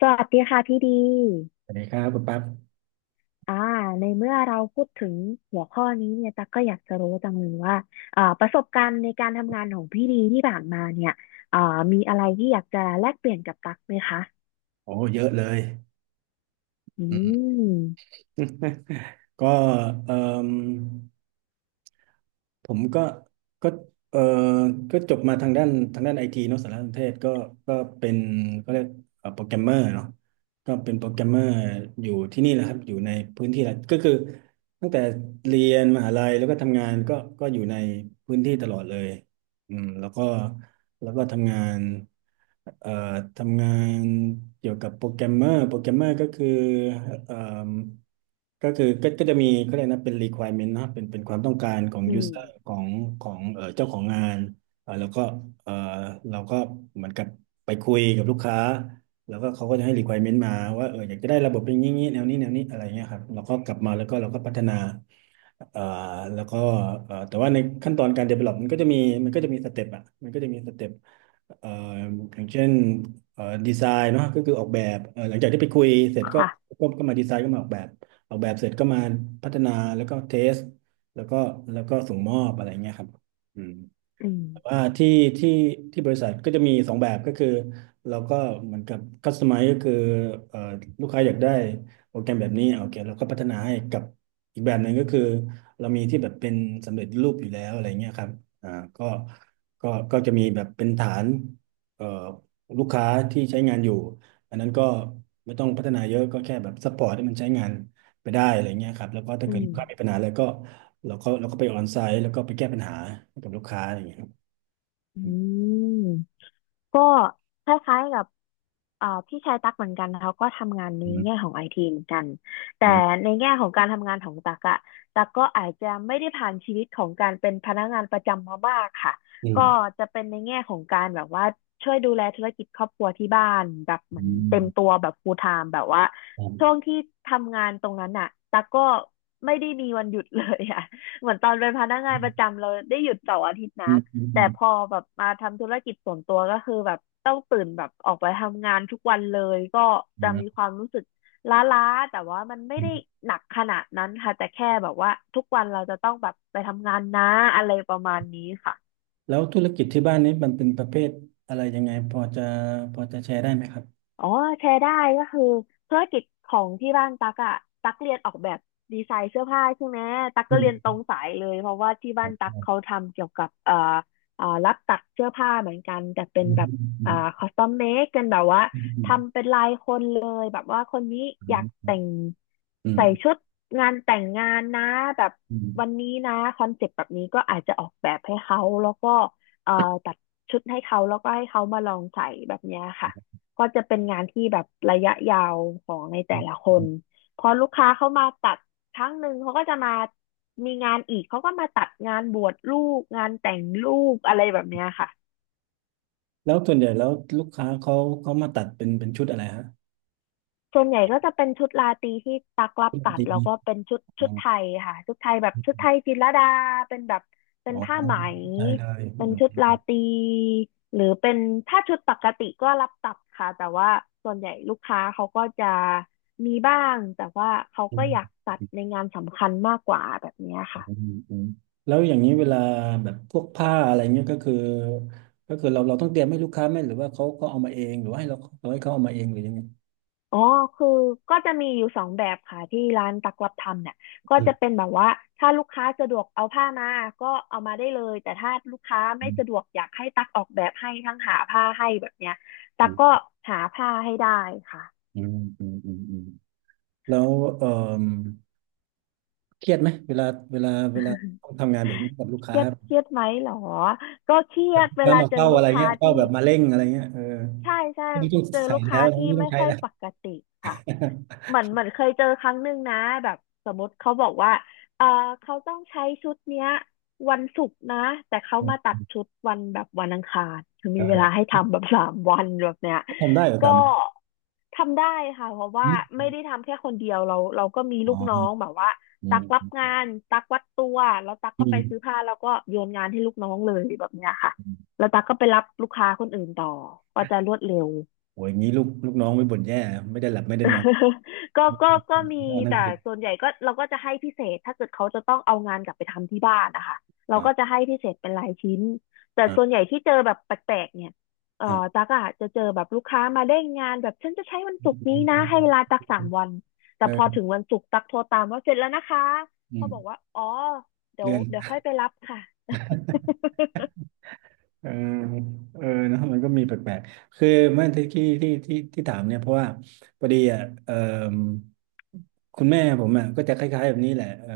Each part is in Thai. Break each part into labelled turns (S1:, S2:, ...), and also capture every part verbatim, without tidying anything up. S1: สวัสดีค่ะพี่ดี
S2: สวัสดีครับคุณปั๊บ
S1: อ่าในเมื่อเราพูดถึงหัวข้อนี้เนี่ยตั๊กก็อยากจะรู้จังเลยว่าอ่าประสบการณ์ในการทำงานของพี่ดีที่ผ่านมาเนี่ยอ่ามีอะไรที่อยากจะแลกเปลี่ยนกับตั๊กไหมคะ
S2: โอ้เยอะเลย
S1: อืม
S2: ก็เอ่มผมก็ก็เอ่อก็จบมาทางด้านทางด้านไอทีเนาะสารสนเทศก็ก็เป็นก็เรียกโปรแกรมเมอร์เนาะก็เป็นโปรแกรมเมอร์อยู่ที่นี่แหละครับอยู่ในพื้นที่แหละก็คือตั้งแต่เรียนมหาลัยแล้วก็ทำงานก็ก็อยู่ในพื้นที่ตลอดเลยอืมแล้วก็แล้วก็ทำงานเอ่อทำงานเกี่ยวกับโปรแกรมเมอร์โปรแกรมเมอร์ก็คือเอ่อ ก็คือก็ก็จะมีเขาเรียกนะเป็น requirement นะครับเป็นเป็นความต้องการของ
S1: อื
S2: user
S1: ม
S2: ของของเอ่อเจ้าของงานเอ่อแล้วก็เอ่อเราก็เหมือนกับไปคุยกับลูกค้าแล้วก็เขาก็จะให้ requirement มาว่าเอออยากจะได้ระบบเป็นอย่างนี้แนวนี้แนวนี้อะไรเงี้ยครับเราก็กลับมาแล้วก็เราก็พัฒนา เอ่อแล้วก็เอ่อแต่ว่าในขั้นตอนการ develop มันก็จะมีมันก็จะมีสเต็ปอ่ะมันก็จะมีสเต็ปเอ่ออย่างเช่นเอ่อดีไซน์เนาะก็คือออกแบบเอ่อหลังจากที่ไปคุยเสร็จก็
S1: ค่ะ
S2: ก็ก็มาดีไซน์ก็มาออกแบบออกแบบเสร็จก็มาพัฒนาแล้วก็เทสแล้วก็แล้วก็ส่งมอบอะไรเงี้ยครับอืม
S1: อืม
S2: แต่ว่าที่ที่ที่บริษัทก็จะมีสองแบบก็คือเราก็เหมือนกับ c u s t o m i z ก็คือเอ่อลูกค้าอยากได้โปรแกรมแบบนี้โอเคเราก็พัฒนาให้กับอีกแบบหนึ่งก็คือเรามีที่แบบเป็นสำเร็จรูปอยู่แล้วอะไรเงี้ยครับอ่าก็ก็ก็จะมีแบบเป็นฐานเอ่อลูกค้าที่ใช้งานอยู่อันนั้นก็ไม่ต้องพัฒนาเยอะก็แค่แบบซัพพอร์ตให้มันใช้งานไปได้อะไรเงี้ยครับแล้วก็ถ้า
S1: อื
S2: เกิด
S1: ม
S2: ลูกค้ามีปัญหาอะไรก็เราก็เราก็ไปออนไซต์แล้วก็ไปแก้ปัญหาให้กับลูกค้าอย่างเงี้ย
S1: อืม ก็คล้ายๆกับเอ่อพี่ชายตั๊กเหมือนกันเขาก็ทำงานใน
S2: อืม
S1: แง่ของไอทีเหมือนกันแต่
S2: อื
S1: ในแง่ของการทำงานของตั๊กอะตั๊กก็อาจจะไม่ได้ผ่านชีวิตของการเป็นพนักงานประจำมามากค่ะ
S2: ม
S1: ก็จะเป็นในแง่ของการแบบว่าช่วยดูแลธุรกิจครอบครัวที่บ้านแบบเหมื
S2: อื
S1: อนเต็มตัว
S2: ม
S1: แบบ ฟูลไทม์ แบบว่า
S2: ครั
S1: ช่ว
S2: บ
S1: งที่ทำงานตรงนั้นอะตั๊กก็ไม่ได้มีวันหยุดเลยอะ เหมือนตอนเป็นพนักงา
S2: อื
S1: นประ
S2: ม
S1: จำเราได้หยุดเสาร์อาทิตย์นะ
S2: อืมอืม
S1: แต่พอแบบมาทำธุรกิจส่วนตัวก็คือแบบต้องตื่นแบบออกไปทำงานทุกวันเลยก็จะ
S2: ครั
S1: มีค
S2: บ
S1: วามรู้สึกล้าๆแต่ว่ามันไม่
S2: อื
S1: ได้
S2: ม
S1: หนักขนาดนั้นค่ะแต่แค่แบบว่าทุกวันเราจะต้องแบบไปทำงานนะอะไรประมาณนี้ค่ะ
S2: แล้วธุรกิจที่บ้านนี้มันเป็นประเภทอะไรยังไงพอจะพอจะแชร์ได้ไหมครับ
S1: อ๋อแชร์ได้ก็คือธุรกิจของที่บ้านตักอะตักเรียนออกแบบดีไซน์เสื้อผ้าใช่ไหมตัก
S2: อื
S1: ก็เรียนตร
S2: ม
S1: งสายเลยเพราะว่าที่บ้านตัก
S2: อ
S1: เขาทำเกี่ยวกับเอ่อเอ่อรับตัดเสื้อผ้าเหมือนกันแต่เป็น
S2: อืม
S1: แบบ
S2: อื
S1: เอ่อ
S2: ม
S1: คอสตอมเมคกันแบบว่า
S2: อืมอืม
S1: ทำเป็นลายคนเลยแบบว่าคนนี้
S2: ค
S1: อ
S2: รั
S1: ยาก
S2: บ
S1: แต่ง
S2: อืม
S1: ใส่ชุดงานแต่งงานนะแบบ
S2: อื
S1: วัน
S2: ม
S1: นี้นะคอนเซ็ปต์แบบนี้ก็อาจจะออกแบบให้เขาแล้วก็เอ่อตัดชุดให้เขาแล้วก็ให้เขามาลองใส่แบบเนี้ยค่ะ ก็จะเป็นงานที่แบบระยะยาวของในแต่ละค
S2: อื
S1: น
S2: ม
S1: พอลูกค้าเข้ามาตัดครั้งหนึ่งเขาก็จะมามีงานอีกเขาก็มาตัดงานบวชลูกงานแต่งลูกอะไรแบบเนี้ยค่ะ
S2: แล้วส่วนใหญ่แล้วลูกค้าเขาเขามาตัดเป็นเป็นชุดอะไรฮะ
S1: ส่วนใหญ่ก็จะเป็นชุดราตรีที่ตักรับ
S2: ชุดอะ
S1: ตั
S2: ไร
S1: ดแล้ว
S2: ดี
S1: ก็เป็นชุด
S2: อ๋อ
S1: ชุดไทยค่ะชุดไทยแบบชุดไทยจิตรลดาเป็นแบบเป็
S2: อ๋อ
S1: นผ้าไหม
S2: เข้าใจเลยอื
S1: เป็นชุดรา
S2: ม
S1: ตรีหรือเป็นถ้าชุดปกติก็รับตัดค่ะแต่ว่าส่วนใหญ่ลูกค้าเขาก็จะมีบ้างแต่ว่าเขาก็อ
S2: อื
S1: ยากตัดใน
S2: ม
S1: งานสำคัญมากกว่าแบบเนี้ยค่ะ
S2: อืมอืมแล้วอย่างนี้เวลาแบบพวกผ้าอะไรเงี้ยก็คือก็คือเราเราต้องเตรียมให้ลูกค้าไหมหรือว่าเขาเขาเอามาเองหรือว่าให้เราเราให้เขาเอามาเองหรือยังไง
S1: อ๋อคือก็จะมีอยู่สองแบบค่ะที่ร้านตักรับทำเนี่ยก็
S2: อื
S1: จะเป็
S2: ม
S1: นแบบว่าถ้าลูกค้าสะดวกเอาผ้ามาก็เอามาได้เลยแต่ถ้าลูกค้าไม่สะด
S2: อ
S1: วกอยากให้ตักออกแบบให้ทั้งหาผ้าให้แบบเนี้ยตั
S2: ื
S1: ก
S2: ม
S1: ก็หาผ้าให้ได้ค่ะ
S2: อืมอืมอืมอืมอืมแล้วเออเครียดไหมเวลาเวลาเวลาต้อง ทำงานแบบนี้กับลูก
S1: เค
S2: ค้า
S1: รียดเค
S2: ล
S1: รียดไหมเหรอก็เครี
S2: ู
S1: ยด
S2: ก
S1: เว
S2: ค้า
S1: ลา
S2: มา
S1: เจอ
S2: เฝ้าอะ
S1: ลู
S2: ไร
S1: กค้า
S2: เงี้ยเฝ้า
S1: ที่
S2: แบบมาเร่งอะไรเงี้ยเออ
S1: ใช่ใช่
S2: ไม่ต้อง
S1: เจอ
S2: ใส่
S1: ลูก
S2: แล้
S1: ค้า
S2: ว
S1: ที่
S2: ไม่ต้อ
S1: ไม่
S2: งใช้
S1: ค่อย
S2: แล้ว
S1: ปกติค่ะเหมือนเหมือนเคยเจอครั้งหนึ่งนะแบบสมมติเขาบอกว่าเออเขาต้องใช้ชุดเนี้ยวันศุกร์นะแต่เขามาตัดชุดวันแบบวันอังคารคือ มีเวลา
S2: เออ
S1: ให้ทำแบบ สามวันแบบเนี้ย
S2: ทำได้เหรอ
S1: ก็
S2: ตาม
S1: ทำได้ค่ะเพราะว่า
S2: อม
S1: ไม่ได้ทำแค่คนเดียวเราเราก็มี
S2: อ๋
S1: ลูกน้อง
S2: อ
S1: แบบว่า
S2: อื
S1: ตั
S2: ม
S1: กรั
S2: อ
S1: บ
S2: ื
S1: งานตักวัดตัวแล้วตักก็ไปซื้อ
S2: ม
S1: ผ้าแล้วก็โยนงานให้ลูกน้องเลยแบบเนี้ยค่ะ
S2: อืม
S1: แล้วตั๊กก็ไปรับลูกค้าคนอื่นต่อก็จะรวดเร็ว
S2: โอ้ยอย่างนี้ลูกลูกน้องไม่บ่นแย่ไม่ได้หลับไม่ได้นอน
S1: ก็ก็ก็มี
S2: อ๋อนั่น
S1: แต่
S2: คือ
S1: ส่วนใหญ่ก็เราก็จะให้พิเศษถ้าเกิดเขาจะต้องเอางานกลับไปทำที่บ้านนะคะเรา
S2: อ่า
S1: ก็จะให้พิเศษเป็นรายชิ้นแต่ส่วน
S2: อ่า
S1: ใหญ่ที่เจอแบบแปลกๆเนี่ยเอ่อ
S2: อ่า
S1: ตักอะจะเจอแบบลูกค้ามาเร่งงานแบบฉันจะใช้วันศุกร์นี้นะให้เวลาตักสามวันแต่
S2: เอ
S1: พอถึง
S2: อ
S1: วันศุกร์ตักโทรตามว่าเสร็จแล้วนะคะ
S2: อื
S1: เขา
S2: ม
S1: บอกว่าอ๋อเดี๋ยว
S2: เลื่อน
S1: เดี๋ยวค่อยไปรับค่ะ
S2: เออเออเนอะมันก็มีแปลกๆ คือเมื่อที่ที่ที่ที่ที่ถามเนี่ยเพราะว่าพอดีอ่ะเออ คุณแม่ผมอ่ะก็จะคล้ายๆแบบนี้แหละเออ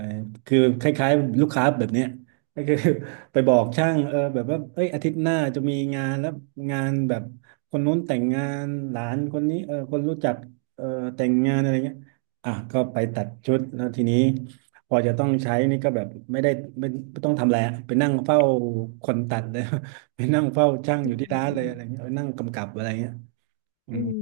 S2: คือคล้ายๆลูกค้าแบบเนี้ยก็คือ ไปบอกช่างเออแบบว่าเอ้ยอาทิตย์หน้าจะมีงานแล้วงานแบบคนนู้นแต่งงานหลานคนนี้เออคนรู้จักเออแต่งงานอะไรเงี้ยอ่ะก็ไปตัดชุดแล้วทีนี้พอจะต้องใช้นี่ก็แบบไม่ได้ไม่ไม่ต้องทำอะไรอะไปนั่งเฝ้าคนตัดเลย ไปนั่งเฝ้าช่างอ
S1: อื
S2: ยู่ที่ร้านเลยอะไร
S1: ม
S2: เงี้ยเออนั่งกำกับอะไรเงี้ยอื
S1: อื
S2: ม
S1: ม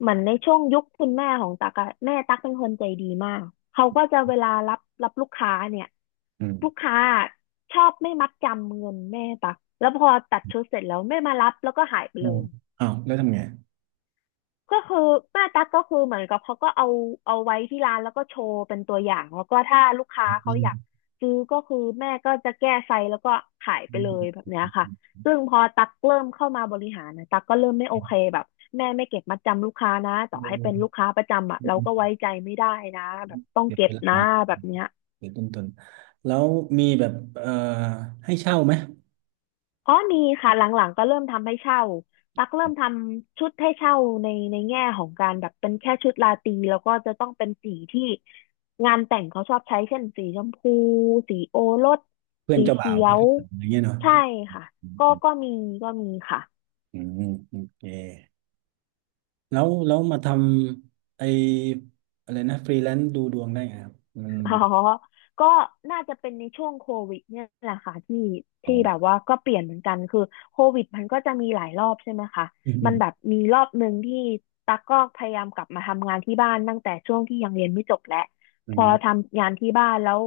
S1: เหมือนในช่วงยุคคุณแม่ของตั๊กอะแม่ตั๊กเป็นคนใจดีมากเขาก็จะเวลารับรับลูกค้าเนี่ย
S2: อื
S1: ลูก
S2: ม
S1: ค้าชอบไม่มัดจำเงินแม่ตั๊กแล้วพอตัดชุดเสร็จแล้วไม่มารับแล้วก็หายไป
S2: โอ้
S1: เลย
S2: อ้าวแล้วทำไง
S1: ก็คือหน้าตั๊กก็คือเหมือนกับเขาก็เอาเอาไว้ที่ร้านแล้วก็โชว์เป็นตัวอย่างแล้วก็ถ้าลูกค้าเขาอยากซื้อก็คือแม่ก็จะแก้ไซส์แล้วก็ขายไปเลยแบบเนี้ยค่ะซึ่งพอตั๊กเริ่มเข้ามาบริหารนะตั๊กก็เริ่มไม่โอ
S2: อื
S1: เค
S2: ม
S1: แบบแม่ไม่เก็บมัดจำลูกค้านะต่อให้เป็นลูกค้าประจำอ่ะ
S2: อื
S1: เราก็
S2: ม
S1: ไว้ใจไม่ได้นะแบบต้อง
S2: เสีย
S1: เก็
S2: เว
S1: บ
S2: ลา
S1: นะแบบเนี้ย
S2: เสียต้นทุนแล้วมีแบบเอ่อให้เช่าไหม
S1: อ๋อมีค่ะหลังๆก็เริ่มทำให้เช่าตักเริ่มทำชุดให้เช่าในในแง่ของการแบบเป็นแค่ชุดราตรีแล้วก็จะต้องเป็นสีที่งานแต่งเขาชอบใช้เช่นสีชมพูสีโอรส
S2: เพื่อน
S1: สี
S2: เจ้าบ่า
S1: เขี
S2: ว
S1: ย
S2: เพื่อน
S1: ว
S2: เจ้าสาวอะไรเงี้ยเนาะ
S1: ใช่ค่ะ
S2: อืม
S1: ก็
S2: อืม
S1: ก็มีก็มีค่ะ
S2: อืมโอเคแล้วแล้วมาทำไออะไรนะฟรีแลนซ์ดูดวงได้ไงครับมัน
S1: อ๋อก็น่าจะเป็นในช่วงโควิดเนี่ยแหละค่ะที่
S2: อ๋อ
S1: ที่แบบว่าก็เปลี่ยนเหมือนกันคือโควิดมันก็จะมีหลายรอบใช่ไหมคะ
S2: อืมอื
S1: มั
S2: ม
S1: นแบบมีรอบหนึ่งที่ตั๊กก็พยายามกลับมาทำงานที่บ้านตั้งแต่ช่วงที่ยังเรียนไม่จบแหละ
S2: อื
S1: พอ
S2: ม
S1: ทำงานที่บ้านแล้ว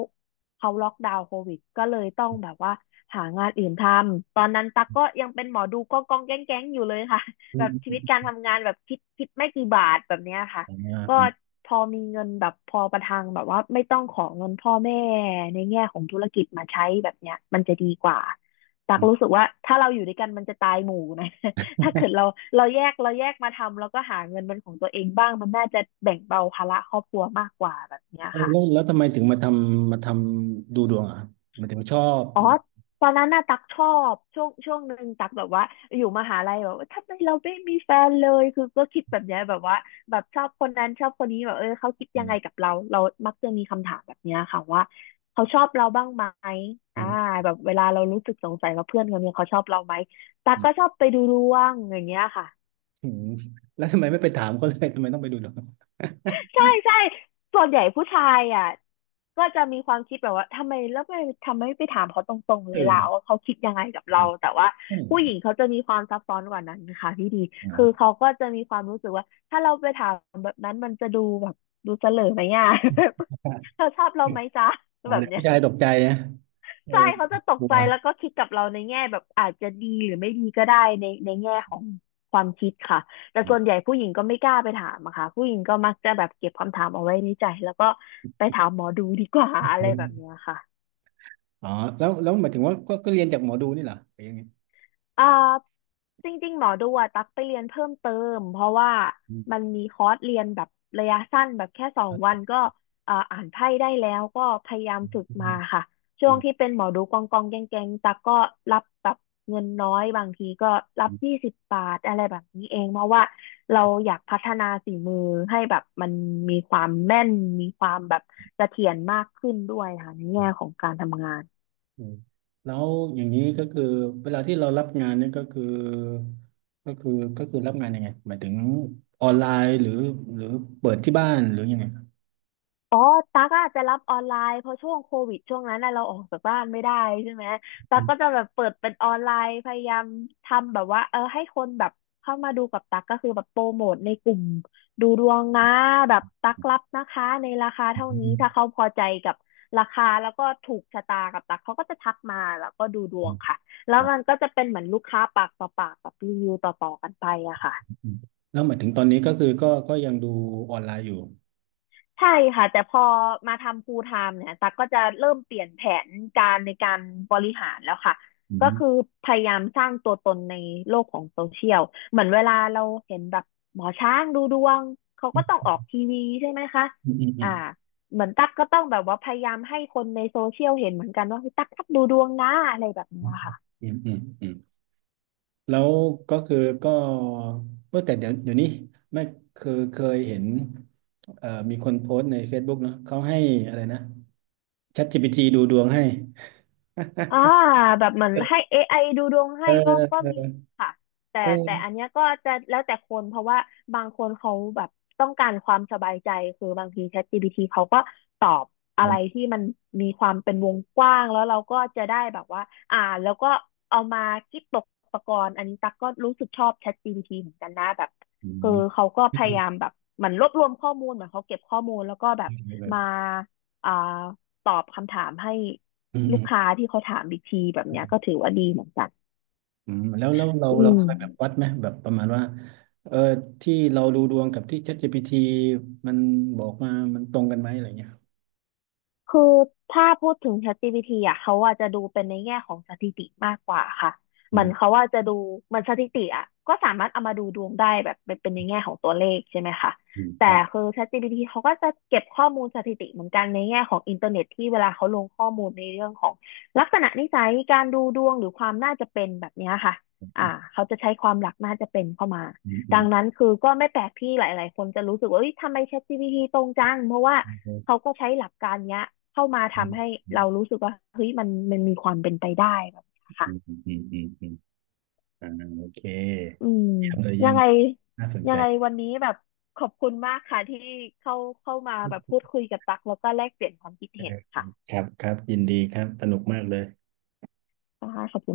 S1: เขาล็อกดาวน์โควิดก็เลยต้องแบบว่าหางานอื่นทำตอนนั้นตั๊กก็ยังเป็นหมอดูก็กองแก๊งแก๊งอยู่เลยค่ะ
S2: อื
S1: แบ
S2: ม
S1: บชี
S2: อืม
S1: วิตการ
S2: อืม
S1: ทำงานแบบคิดคิดไม่กี่บาทแบบเนี้ยค่ะ ก็
S2: อ
S1: พอมีเงินแบบพอประทังแบบว่าไม่ต้องขอเงินพ่อแม่ในแง่ของธุรกิจมาใช้แบบเนี้ยมันจะดีกว่าตัก
S2: ืม
S1: รู้สึกว่าถ้าเราอยู่ด้วยกันมันจะตายหมู่นะ ถ้าเกิดเราเราแยกเราแยกมาทำแล้วก็หาเงินเป็นของตัวเองบ้างมันน่าจะแบ่งเบาภาระครอบครัวมากกว่าแบบเนี้ย
S2: เออ
S1: ค่ะ
S2: แล้วแล้วทำไมถึงมาทำมาทำดูดวงอ่ะครับหมายถึงชอบ
S1: อ๋อ
S2: หรือ
S1: ตอนนั้นน่ะตักชอบช่วงช่วงหนึ่งตักแบบว่าอยู่มหาลัยแบบว่าทำไมเราไม่มีแฟนเลยคือก็คิดแบบเนี้ยแบบว่าแบบชอบคนนั้นชอบคนนี้แบบเออเขาคิด
S2: อื
S1: ยังไงกั
S2: ม
S1: บเราเรามักจะมีคำถามแบบเนี้ยค่ะว่าเขาชอบเราบ้างไหม
S2: อื
S1: อ่า
S2: ม
S1: แบบเวลาเรารู้สึกสงสัยว่าเพื่อนคนนี้เขาชอบเราไหมตักก็ชอบไปดูดวงอย่างเงี้ยค่ะ
S2: อืมแล้วทำไมไม่ไปถามเขาเลยทำไมต้องไปดูดวง
S1: ใช่ใช่ส่วนใหญ่ผู้ชายอ่ะก็จะมีความคิดแบบว่าทำไมแล้วไม่ทำไมไม่ไปถามเขาตรงๆเลยล่ะ
S2: เอ
S1: ว่าเขาคิดยังไงกับเราแต่ว่าผู้หญิ
S2: อ
S1: งเขาจะมีความซับซ้อนกว่านั้นนะคะพี่ดี
S2: อ๋
S1: คือ
S2: อ
S1: เขาก็จะมีความรู้สึกว่าถ้าเราไปถามแบบนั้นมันจะดูแบบดูเสลอไหมอ่ะ เธอชอบเราไหม จ๊ะ
S2: อ๋อ
S1: แบบ
S2: เดี๋ยว
S1: เนี้ย
S2: ผู้ชายตกใจนะเออ
S1: ใช่เขาจะต
S2: ก
S1: ก
S2: ลั
S1: ใจ
S2: ว
S1: แล้วก็คิดกับเราในแง่แบบอาจจะดีหรือไม่ดีก็ได้ในในแง่ของความคิดค่ะแต่ส่วนใหญ่ผู้หญิงก็ไม่กล้าไปถามอะค่ะผู้หญิงก็มักจะแบบเก็บคำถามเอาไว้ในใจแล้วก็ไปถามหมอดูดีกว่าอะไรแบบเนี้ยค่ะ
S2: อ๋อแล้วแล้วหมายถึงว่าก็ก็เรียนจากหมอดูนี่เหรอหรือยังไง
S1: เอ่อจริงๆหมอดูอะตักไปเรียนเพิ่มเติมเพราะว่า
S2: อื
S1: มั
S2: ม
S1: นมีคอร์สเรียนแบบระยะสั้นแบบแค่สองวันก็เอ่ออ่านไพ่ได้แล้วก็พยายาม
S2: อืม
S1: ฝึกมาค่ะช่
S2: อื
S1: วง
S2: ม
S1: ที่เป็นหมอดูกองกองแกงแกงตักก็รับแบบเงินน้อยบางทีก็รั
S2: อื
S1: บ
S2: ม
S1: ยี่สิบบาทอะไรแบบนี้เองเพราะว่าเราอยากพัฒนาฝีมือให้แบบมันมีความแม่นมีความแบบเสถียรมากขึ้นด้วยค่ะในแง่ของการทำงาน
S2: อืมแล้วอย่างนี้ก็คือเวลาที่เรารับงานเนี่ยก็คือก็คือก็คือรับงานยังไงหมายถึงออนไลน์หรือหรือเปิดที่บ้านหรือยังไง
S1: อ๋อตั๊กอาจจะรับออนไลน์เพราะช่วงโควิดช่วงนั้นน่ะเราออกจากบ้านไม่ได้ใช่ไหม
S2: อื
S1: ตั๊กก็
S2: ม
S1: จะแบบเปิดเป็นออนไลน์พยายามทำแบบว่าเออให้คนแบบเข้ามาดูกับตั๊กก็คือแบบโปรโมทในกลุ่มดูดวงนะแบบตั๊กรับนะคะในราคา
S2: อื
S1: เท่านี้ถ้า
S2: ม
S1: เขาพอใจกับราคาแล้วก็ถูกชะตากับตั๊กเขาก็จะทักมาแล้วก็ดูดวงค่ะแล้ว
S2: อ๋อ
S1: มันก็จะเป็นเหมือนลูกค้าปากต่อปากแบบรีวิวต่อๆกันไปอะค่ะ
S2: อืมแล้วหมายถึงตอนนี้ก็คือก็ก็ยังดูออนไลน์อยู่
S1: ใช่ค่ะแต่พอมาทำ ฟูล ไทม์ เนี่ยตั๊กก็จะเริ่มเปลี่ยนแผนการในการบริหารแล้วค่ะ
S2: อื
S1: ก็
S2: ม
S1: คือพยายามสร้างตัวตนในโลกของโซเชียลเหมือนเวลาเราเห็นแบบหมอช้างดูดวงเขาก็ต้องออกทีวีใช่ไหมคะ
S2: อืมอืมอื
S1: อ่าเหมือนตั๊กก็ต้องแบบว่าพยายามให้คนในโซเชียลเห็นเหมือนกันว่าเฮ้ยตั๊กตั๊กดูดวงนะอะไรแบบเนี้ย
S2: ม
S1: ค่ะ
S2: อืมอืมอืม แล้วก็คือก็เมื่อแต่เดี๋ยวเดี๋ยวนี้ไม่คือเคยเห็นเอ่อมีคนโพสต์ใน เฟซบุ๊ก เนาะเขาให้อะไรนะ ChatGPT ดูดวงให้
S1: อ่า แบบเหมือนให้เอไ i ดูดวง
S2: เอ
S1: ให้
S2: อ
S1: ก็ก็
S2: เอ
S1: มี
S2: อ
S1: ค่ะแต่แต่
S2: เออ
S1: อันเนี้ยก็จะแล้วแต่คนเพราะว่าบางคนเขาแบบต้องการความสบายใจคือบางที ChatGPT เขาก็ตอบอะ
S2: ผ
S1: ไร
S2: ม
S1: ที่มันมีความเป็นวงกว้างแล้วเราก็จะได้แบบว่าอ่านแล้วก็เอามาคิดตกตะกอนอันนี้ตักก็รู้สึกชอบ ChatGPT เหมือนกันนะแบบ
S2: อืม
S1: คือเขาก็
S2: อื
S1: พยา
S2: ม
S1: ยามแบบเหมือนรวบรวมข้อมูลเหมือนเขาเก็บข้อมูลแล้วก็แบ
S2: อื
S1: บมา
S2: ม
S1: อ่าตอบคำถามให้ ลูกค้าที่เขาถามอีกทีแบบเนี้ยก็ถือว่าดีเหมือนกัน
S2: แล้วแล้วเรา
S1: อื
S2: เรา
S1: ม
S2: เคยแบบวัดไหมแบบประมาณว่าเออที่เราดูดวงกับที่ ChatGPT มันบอกมามันตรงกันไหมอะไรเงี้ย
S1: คือถ้าพูดถึง แชท จี พี ที อ่ะเขาอาจจะดูเป็นในแง่ของสถิติมากกว่าค่ะ
S2: อื
S1: เหมือน
S2: ม
S1: เขาว่าจะดูเหมันสถิติอ่ะก็สามารถเอามาดูดวงได้แบบเป็นเป็นในแง่ของตัวเลขใช่ไหมคะ
S2: อืมค
S1: แต่
S2: รับ
S1: คือ ChatGPT เขาก็จะเก็บข้อมูลสถิติเหมือนกันในแง่ของอินเทอร์เน็ตที่เวลาเขาลงข้อมูลในเรื่องของลักษณะนิสัยการดูดวงหรือความน่าจะเป็นแบบเนี้ยค่ะอ่า
S2: อ
S1: เขาจะใช้ความหลักน่าจะเป็นเข้ามา
S2: ืมอื
S1: ดั
S2: ม
S1: งนั้นคือก็ไม่แปลกที่หลายๆคนจะรู้สึกว่าเอ้ยทำไม ChatGPT ตรงจังเพราะว่า
S2: อืมอื
S1: เขาก็ใช้หลักการเนี้ยเข้ามาทำให้เรารู้สึกว่าเฮ้ยมันมันมีความเป็นไปได้แบบนี้
S2: ม
S1: ยค่ะ
S2: อืมอืมอืม อ่าโอเค
S1: อืม
S2: เยี่ยมเลยเยี่
S1: ยั
S2: ยม
S1: งไง
S2: น่าสน
S1: ยั
S2: ใจ
S1: งไงวันนี้แบบขอบคุณมากค่ะที่เข้าเข้ามาแบบพูดคุยกับตักแล้วก็แลกเปลี่ยนความคิด
S2: เอ
S1: เห็น
S2: อ
S1: ค่ะ
S2: ครับครับยินดีครับสนุกมากเลย
S1: ค่ะขอบคุณ